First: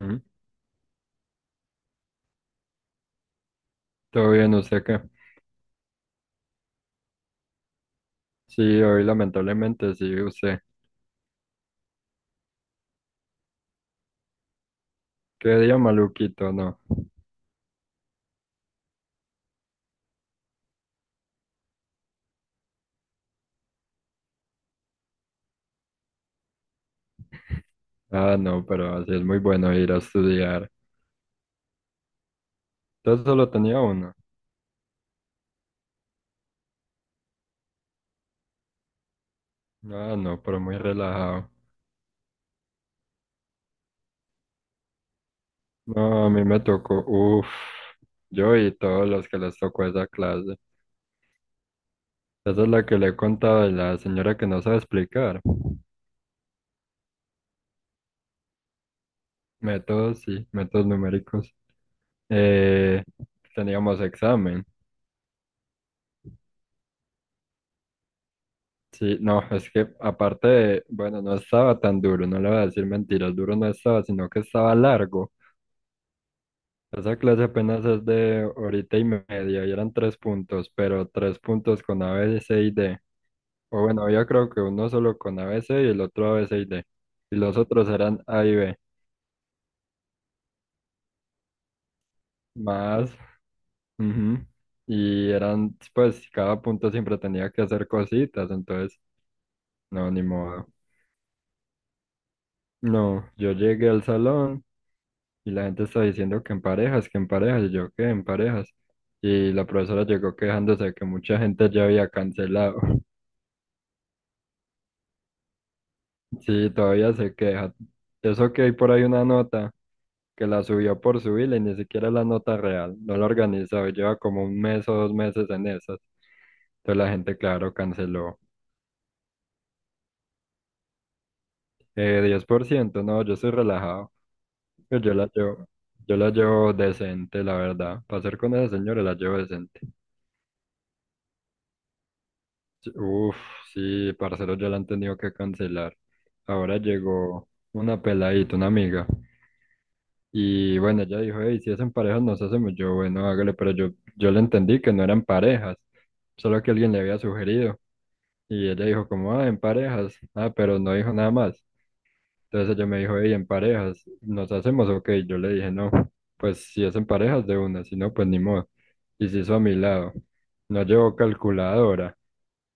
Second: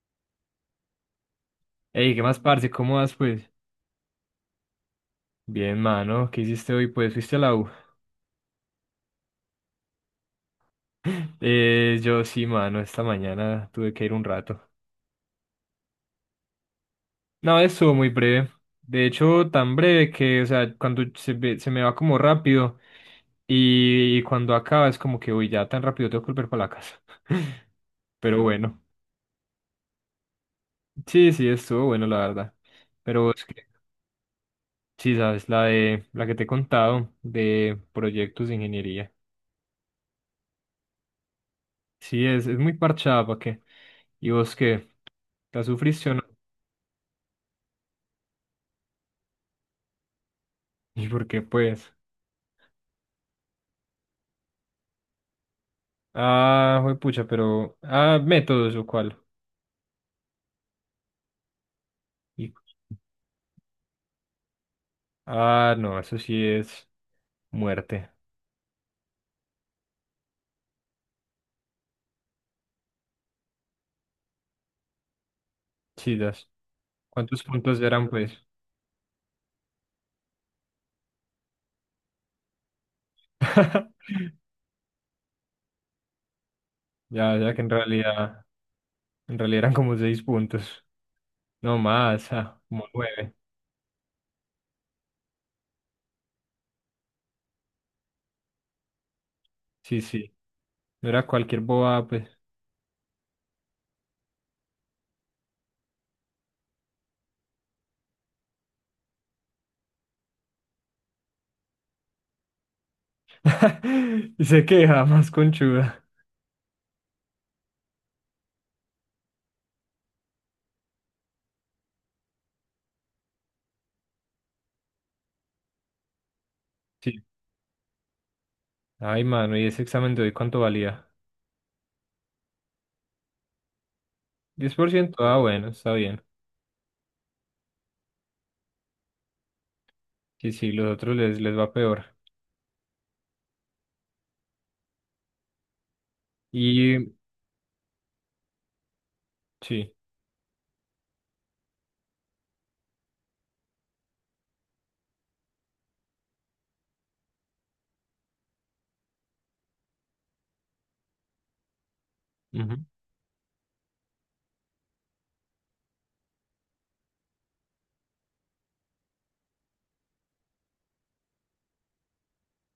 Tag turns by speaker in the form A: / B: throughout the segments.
A: Ujú.
B: Ey, ¿qué más, parce? ¿Cómo vas, pues?
A: Todo bien, ¿usted qué?
B: Bien, mano. ¿Qué hiciste hoy? Pues, ¿fuiste a la U?
A: Sí, hoy lamentablemente sí, usted.
B: Yo sí, mano. Esta mañana tuve que ir un rato.
A: Qué día maluquito, ¿no?
B: No, estuvo muy breve. De hecho, tan breve que, o sea, cuando se me va como rápido y cuando acaba es como que, uy, ya tan rápido tengo que volver para la casa.
A: Ah,
B: Pero
A: no,
B: bueno.
A: pero así es muy bueno ir a estudiar.
B: Sí, sí, estuvo bueno, la verdad.
A: Entonces
B: Pero es
A: solo
B: que,
A: tenía uno.
B: sí, sabes, la que te he contado de proyectos de ingeniería.
A: Ah, no, pero muy relajado.
B: Sí, es muy parchada, ¿para qué? ¿Y vos qué? ¿La sufriste o no?
A: No, a mí me tocó, uff, yo y todos los que les tocó esa clase.
B: ¿Y por qué, pues?
A: Esa es la que le he contado de la señora que no sabe explicar.
B: Ah, Ah, métodos o cuál.
A: Métodos, sí, métodos numéricos.
B: Y-
A: Eh, Teníamos examen.
B: Ah, no, eso sí es muerte.
A: Sí, no, es que aparte de, bueno, no estaba tan duro, no le voy a decir mentiras, duro no estaba, sino que estaba largo.
B: Chidas.
A: Esa
B: ¿Cuántos
A: clase
B: puntos
A: apenas es
B: eran, pues?
A: de horita y media y eran tres puntos, pero tres puntos con a b c y D. O bueno, yo creo que uno solo con a b c y el otro a b c y D.
B: Ya,
A: Y
B: ya
A: los
B: que
A: otros eran A y B,
B: En realidad eran como seis puntos. No más, como
A: más.
B: nueve.
A: Ujú. Y eran, pues, cada punto siempre tenía que hacer cositas, entonces,
B: Sí,
A: no, ni
B: sí.
A: modo.
B: No era cualquier boba, pues.
A: No, yo llegué al salón. Y la gente está diciendo que en parejas, y yo que en parejas. Y la profesora llegó quejándose de que mucha gente ya había cancelado.
B: Y se queja, más conchuda.
A: Sí, todavía se queja. Eso que hay por ahí una nota que la subió por subirla y ni siquiera es la nota real. No la organizó, y lleva como un mes o dos meses en esas. Entonces la
B: Sí.
A: gente, claro, canceló.
B: Ay, mano, ¿y ese examen de hoy cuánto valía?
A: 10%, no, yo soy relajado.
B: diez por
A: Yo
B: ciento
A: la
B: ah,
A: llevo,
B: bueno, está
A: yo
B: bien.
A: la llevo decente, la verdad. Para ser con esa señora la llevo decente.
B: Sí, sí, los otros les va peor.
A: Uf, sí, parceros ya la han tenido que cancelar. Ahora
B: Y
A: llegó una peladita, una amiga.
B: sí.
A: Y bueno, ella dijo, hey, si es en parejas nos hacemos. Yo, bueno, hágale, pero yo le entendí que no eran parejas, solo que alguien le había sugerido. Y ella dijo, como, ah, en parejas. Ah, pero no dijo nada más. Entonces
B: Ujú.
A: ella me dijo, hey, en parejas, ¿nos hacemos? Ok, yo le dije, no, pues si es en parejas de una, si no, pues ni modo. Y se hizo a mi lado. No llevó calculadora.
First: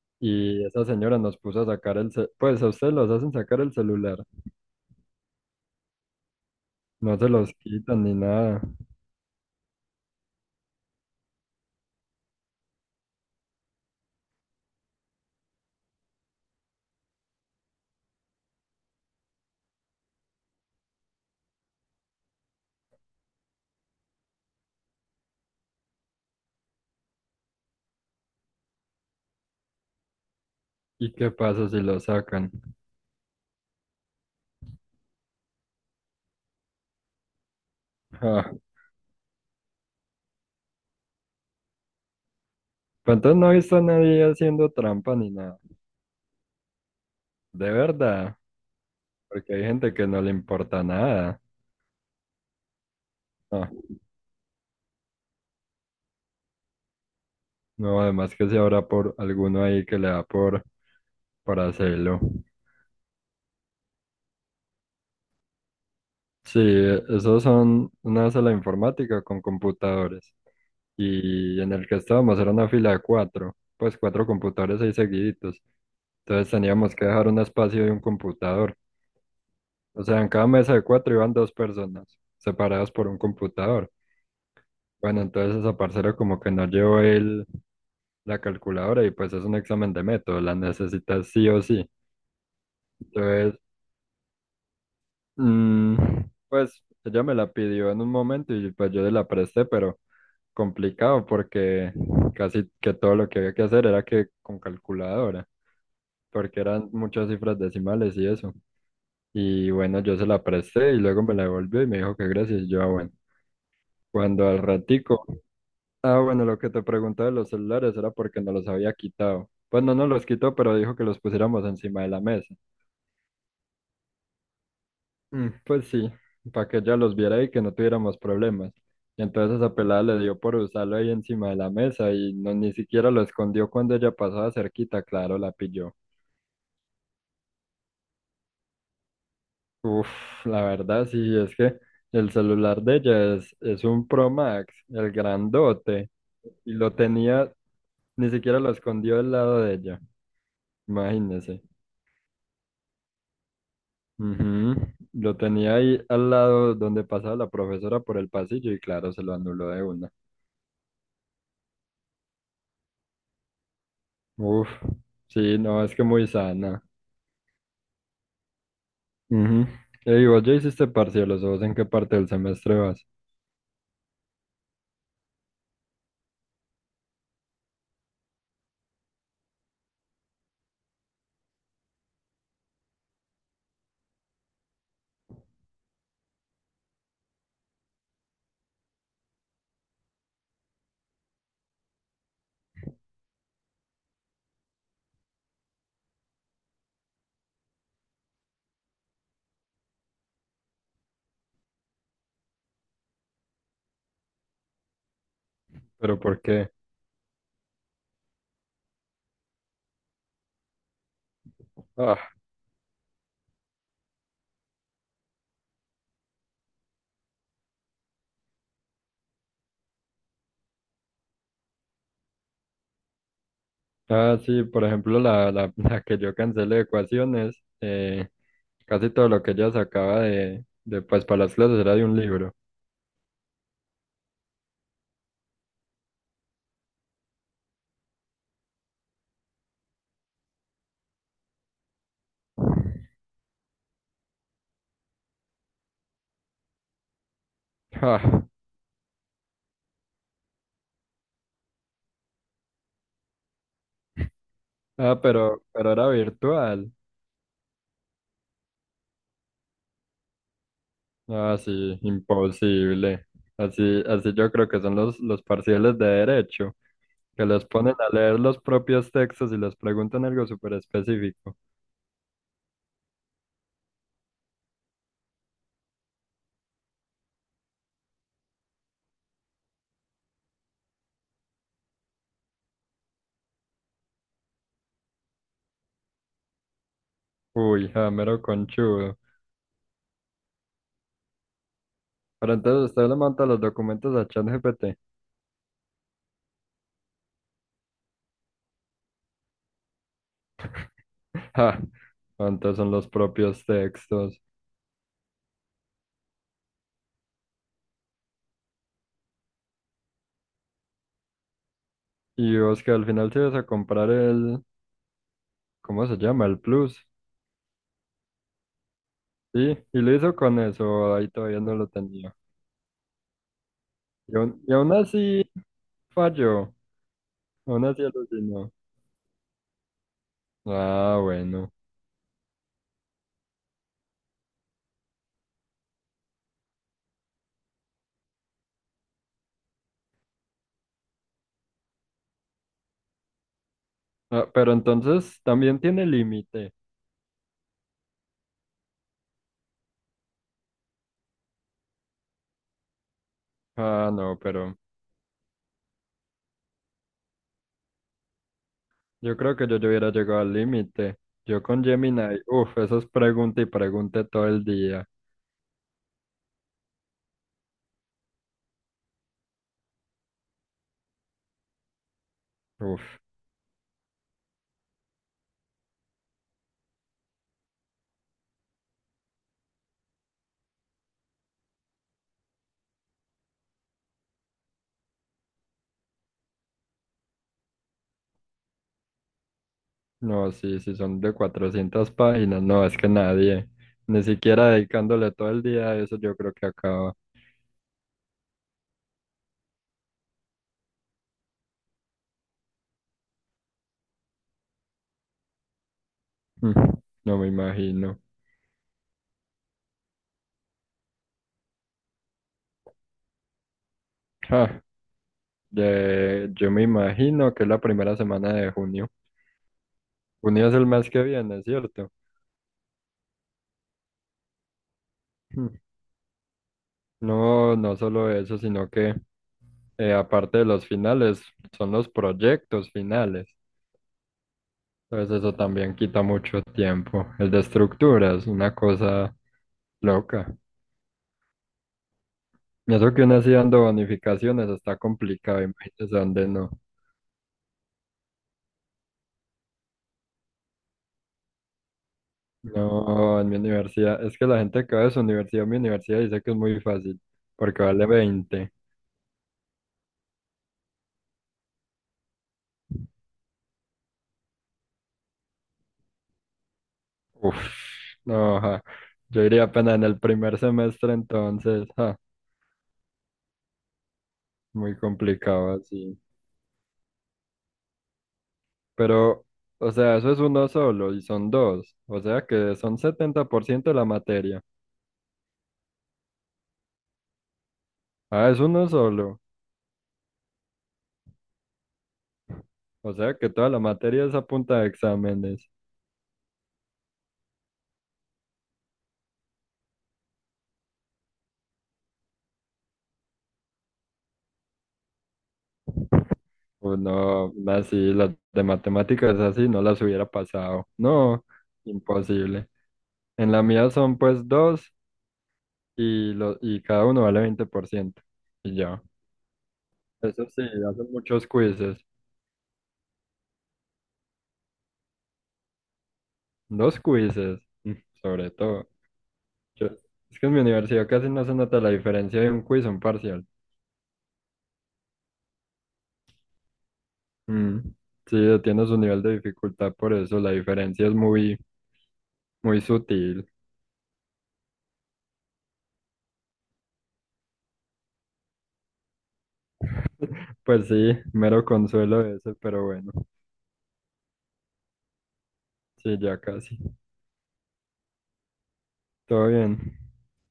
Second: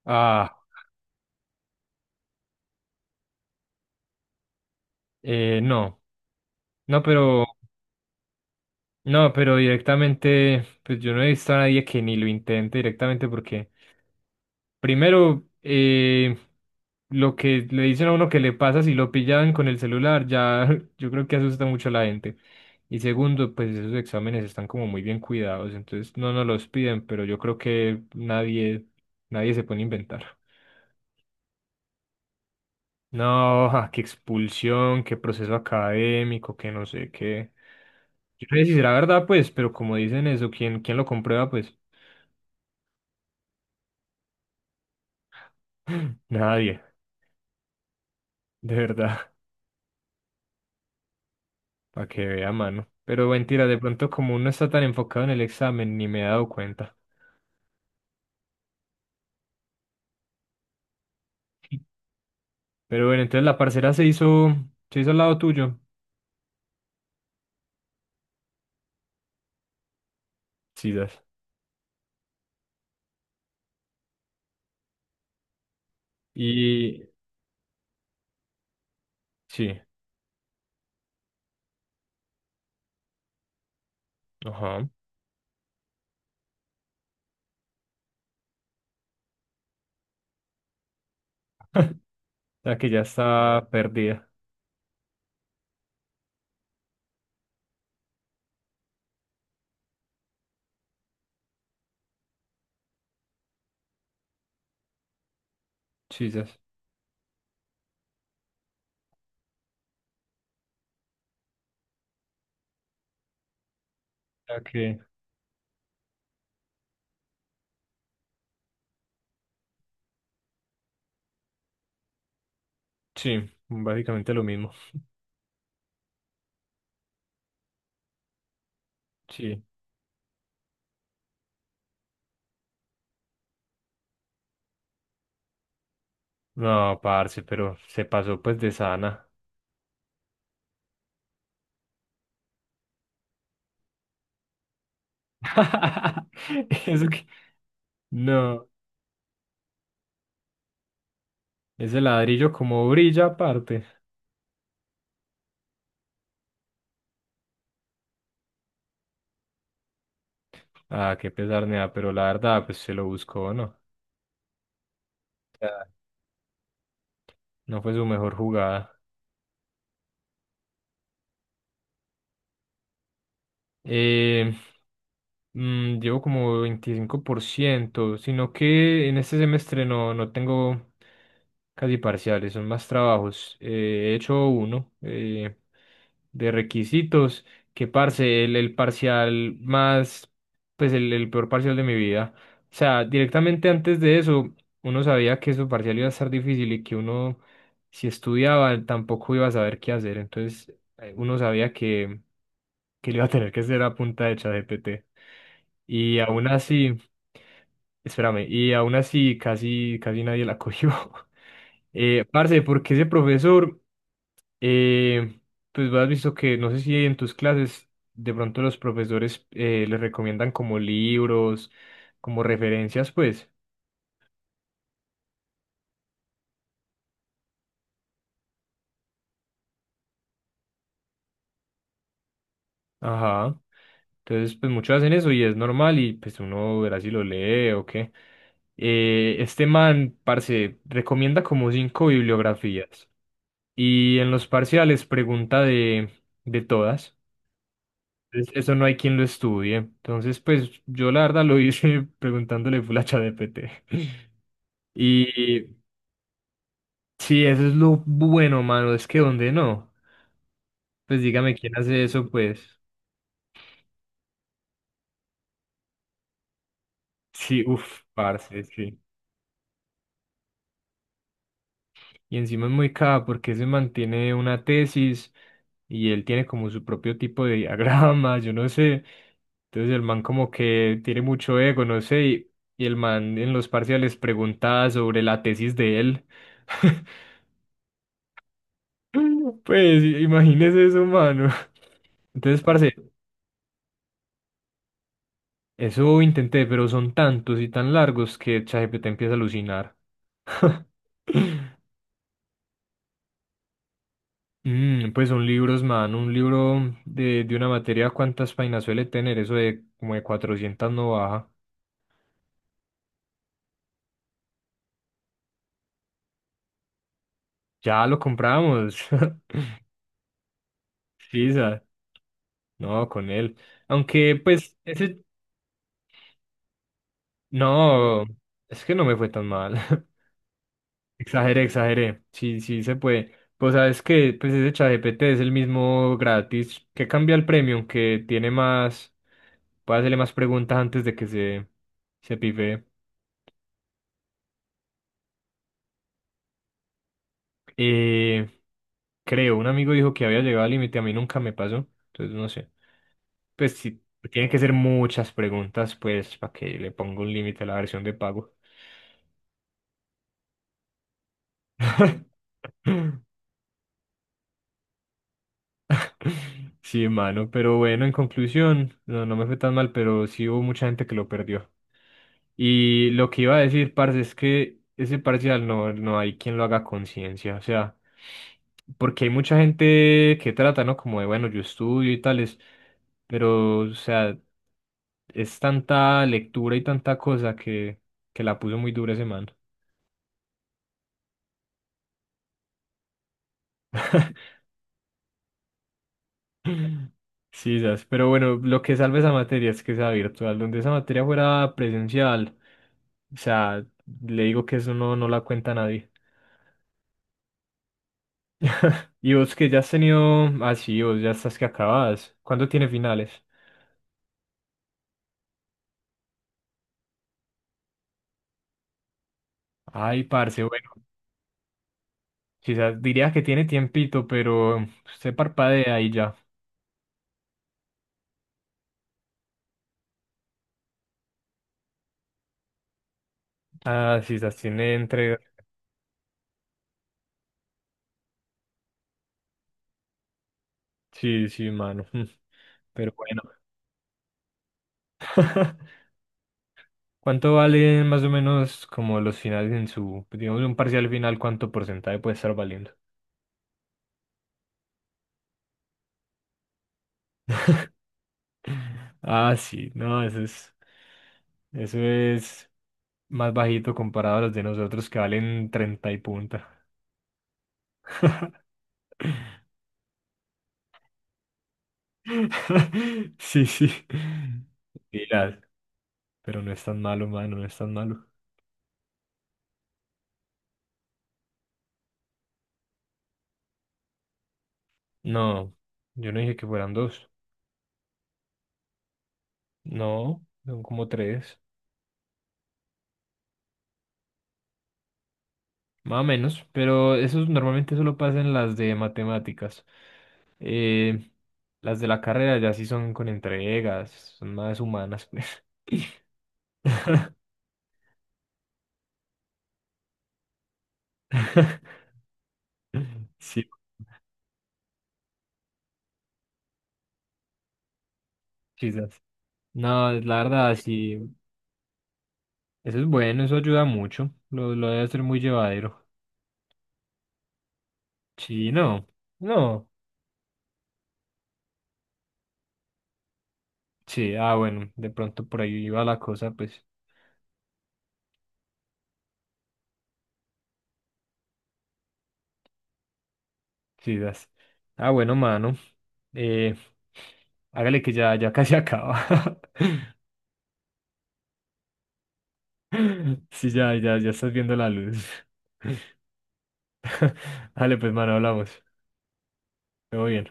B: Ah,
A: Y esa señora nos puso a sacar el pues a ustedes los hacen sacar el celular,
B: no. No,
A: no se
B: pero,
A: los quitan ni nada.
B: no, pero directamente, pues yo no he visto a nadie que ni lo intente directamente porque, primero, lo que le dicen a uno que le pasa si lo pillan con el celular, ya yo creo que asusta mucho a la gente. Y segundo, pues esos exámenes están como muy bien cuidados, entonces no nos los piden, pero yo creo que nadie se pone a inventar.
A: ¿Y qué pasa si lo sacan?
B: No, ja, qué expulsión, qué proceso académico, que no sé qué. Yo
A: Ah,
B: no sé si será verdad, pues, pero como dicen eso, ¿quién lo comprueba? Pues
A: pues entonces no he visto a nadie haciendo trampa ni nada,
B: nadie,
A: de verdad,
B: de verdad,
A: porque hay gente que no le importa nada.
B: para que vea mano. Pero mentira,
A: Ah,
B: de pronto como uno está tan enfocado en el examen, ni me he dado cuenta.
A: no, además que si habrá por alguno ahí que le da por hacerlo.
B: Pero bueno, entonces la parcera se hizo al lado tuyo.
A: Sí, esos son una sala informática con computadores.
B: Sisas.
A: Y en el que estábamos era una fila de cuatro, pues cuatro computadores ahí seguiditos. Entonces teníamos que
B: Y
A: dejar un espacio y un computador.
B: sí,
A: O sea, en cada mesa de cuatro iban dos personas, separadas por un computador.
B: ajá. O
A: Bueno, entonces esa parcera como que no llevó la calculadora y pues es un examen de método, la necesitas sí o sí.
B: sea que ya
A: Entonces,
B: está perdida.
A: mm, pues ella me la pidió en un momento y pues yo le la presté, pero complicado porque casi que todo lo que había que hacer era que con calculadora,
B: Sisas.
A: porque
B: O
A: eran muchas cifras decimales y eso. Y bueno, yo se la presté y luego me la devolvió y me dijo que gracias. Y yo, ah, bueno, cuando al
B: sea que
A: ratico, ah, bueno, lo que te preguntaba de los celulares era porque no los había quitado. Pues no nos los quitó, pero dijo que los pusiéramos encima de la mesa.
B: sí, básicamente lo mismo.
A: Mm, pues sí, para que ella los viera y que no tuviéramos problemas. Y entonces
B: Sí.
A: esa pelada le dio por usarlo ahí encima de la mesa y no ni siquiera lo escondió cuando ella pasaba cerquita, claro, la pilló.
B: No, parce, pero se pasó pues de sana.
A: Uf, la verdad sí, es que el celular de ella es un Pro Max, el grandote. Y lo
B: Eso que...
A: tenía, ni siquiera
B: No,
A: lo escondió al lado de ella, imagínese.
B: ese ladrillo como brilla aparte.
A: Ujú. Lo tenía ahí al lado donde pasaba la profesora por el pasillo y claro, se lo anuló de una.
B: Ah, qué pesar, nea, pero la verdad, pues se lo buscó, ¿no?
A: Uf, sí, no,
B: Sea,
A: es que muy sana.
B: no fue su mejor jugada.
A: Ujú. Ey, vos ya hiciste parciales, ¿o vos en qué parte del semestre vas?
B: Eh, Llevo como 25%, sino que en este semestre no tengo casi parciales, son más trabajos. He hecho uno, de requisitos, que parce, el parcial más, pues el peor parcial de mi vida. O sea, directamente antes de eso, uno sabía que su parcial iba a estar difícil y que uno, si estudiaba, tampoco iba a saber qué hacer. Entonces, uno sabía que lo iba a tener que hacer a punta de ChatGPT.
A: ¿Pero
B: Y
A: por
B: aún
A: qué?
B: así, espérame, y aún así casi nadie la cogió.
A: Ah,
B: Parce, porque ese profesor. Eh, pues has visto que no sé si en tus clases de pronto los profesores les recomiendan como libros, como referencias, pues.
A: ah, sí, por ejemplo, la que yo cancelé de ecuaciones, casi todo lo que ella sacaba pues, para las clases era de un libro.
B: Ajá. Entonces, pues muchos hacen eso y es normal y pues uno verá si lo lee o qué. Este man, parce, recomienda como cinco bibliografías y en los parciales pregunta de todas.
A: Ah,
B: Entonces, eso no hay quien lo estudie. Entonces, pues yo la verdad lo hice preguntándole full a ChatGPT.
A: ah, pero,
B: Y
A: pero era virtual.
B: Sí, eso es lo bueno, mano. Es que donde no. Pues dígame
A: Ah,
B: quién
A: sí,
B: hace eso, pues.
A: imposible. Así, así yo creo que son los parciales de derecho, que
B: Sí,
A: los ponen
B: uff,
A: a leer los
B: parce, sí.
A: propios textos y les preguntan algo súper específico.
B: Y encima es muy caro porque se mantiene una tesis y él tiene como su propio tipo de diagrama, yo no sé. Entonces el man como que tiene mucho ego, no sé. Y el man en los parciales pregunta sobre la tesis de él.
A: Uy, ja, mero conchudo.
B: Pues imagínese eso, mano.
A: Pero
B: Entonces,
A: entonces
B: parce.
A: usted le monta los documentos a ChatGPT.
B: Eso intenté, pero son tantos y tan largos que ChatGPT empieza a alucinar.
A: Ja, antes son los propios textos.
B: Pues son libros, man. Un libro de una materia, ¿cuántas páginas suele tener? Eso de como de 400 no baja.
A: Y vos que al final sí vas a comprar el, ¿cómo se llama? El Plus.
B: Ya lo compramos.
A: Sí, y lo hizo con eso, ahí
B: Sí,
A: todavía no
B: sa-
A: lo tenía.
B: No, con él.
A: Y,
B: Aunque,
A: aún- y
B: pues,
A: aún
B: ese...
A: así falló, aún así
B: No,
A: alucinó.
B: es que no me fue tan mal.
A: Ah,
B: Exageré,
A: bueno.
B: exageré. Sí, sí se puede. Pues sabes que pues ese ChatGPT es el mismo gratis que cambia el premium, que tiene más, puede hacerle más preguntas antes de que se pife.
A: Ah, pero entonces también tiene límite.
B: Eh, Creo, un amigo dijo que había llegado al límite, a mí nunca me pasó, entonces no sé. Pues sí,
A: Ah, no,
B: tienen que ser
A: pero
B: muchas preguntas, pues, para que le ponga un límite a la versión de pago.
A: yo creo que yo ya hubiera llegado al límite. Yo con Gemini, uff, eso es pregunta y pregunta todo el día.
B: Sí, mano, pero bueno, en conclusión, no me fue tan mal, pero sí hubo mucha gente que lo perdió. Y
A: Uff,
B: lo que iba a decir, parce, es que ese parcial no hay quien lo haga a conciencia, o sea, porque hay mucha gente que trata, ¿no? Como de, bueno, yo estudio y tales, pero, o sea, es tanta lectura y tanta cosa que la puso muy dura ese man.
A: no, sí, sí son de 400 páginas, no, es que nadie, ni siquiera dedicándole todo el día a eso, yo creo que acaba.
B: Sí, ¿sabes? Pero bueno, lo que salve esa materia es que sea virtual, donde esa materia fuera presencial. O sea, le digo que eso no la cuenta nadie.
A: Mm, no me imagino.
B: Y vos que ya has tenido, ah sí, vos ya estás que acabas. ¿Cuándo tiene finales?
A: Ah, yo me imagino que es la primera semana de junio.
B: Ay, parce,
A: Junio es el
B: bueno,
A: mes que viene, ¿cierto?
B: quizás diría que tiene tiempito, pero se
A: Mm.
B: parpadea y ya.
A: No, no solo eso, sino que, aparte de los finales, son los proyectos finales.
B: Ah, quizás tiene
A: Entonces eso también quita mucho tiempo. El de estructuras, una cosa loca.
B: Sí, sí, mano.
A: Y
B: Pero
A: eso que uno
B: bueno.
A: así dando bonificaciones está complicado, imagínese dónde no.
B: ¿Cuánto valen más o menos como los finales en su, digamos, un parcial final, cuánto porcentaje puede estar valiendo?
A: No, en mi universidad, es que la gente que va de su universidad a mi universidad dice que es muy fácil, porque vale 20.
B: Ah, sí, no, eso es más bajito comparado a los de nosotros que valen 30 y punta.
A: Uf, no, ja. Yo iría apenas en el primer semestre entonces, ja,
B: Sí, sí.
A: muy
B: Pilas,
A: complicado así.
B: pero no es tan malo, mano, no es tan malo.
A: Pero, o sea, eso es uno solo y son dos. O sea que son 70% de la materia.
B: No, yo no dije que fueran dos.
A: Ah, es uno solo.
B: No, son como tres,
A: O sea que toda la materia es a punta de exámenes.
B: más o menos, pero eso normalmente solo pasa en las de matemáticas. Eh, las de la carrera ya sí son con entregas, son más humanas, pues.
A: Pues no, así, las de matemáticas así no las hubiera pasado. No, imposible. En la
B: Sí,
A: mía son pues dos y cada uno vale 20%. Y ya.
B: quizás. No, la
A: Eso sí,
B: verdad,
A: hacen
B: sí,
A: muchos quizzes.
B: eso es bueno, eso ayuda mucho. Lo debe hacer muy llevadero.
A: Dos quizzes, sobre
B: Sí,
A: todo.
B: no,
A: Yo-
B: no.
A: es que en mi universidad casi no se nota la diferencia de un quiz a un parcial.
B: Sí, ah, bueno, de pronto por ahí iba la cosa, pues,
A: Mm, sí, tiene su nivel de dificultad, por eso la diferencia es muy, muy sutil.
B: quizás. Ah, bueno, mano. Eh, Hágale que ya casi acaba.
A: Pues sí, mero consuelo ese, pero bueno,
B: Sí, ya, ya, ya estás viendo la luz.
A: sí, ya casi.
B: Dale, pues, mano, hablamos.
A: Todo bien.
B: Todo bien.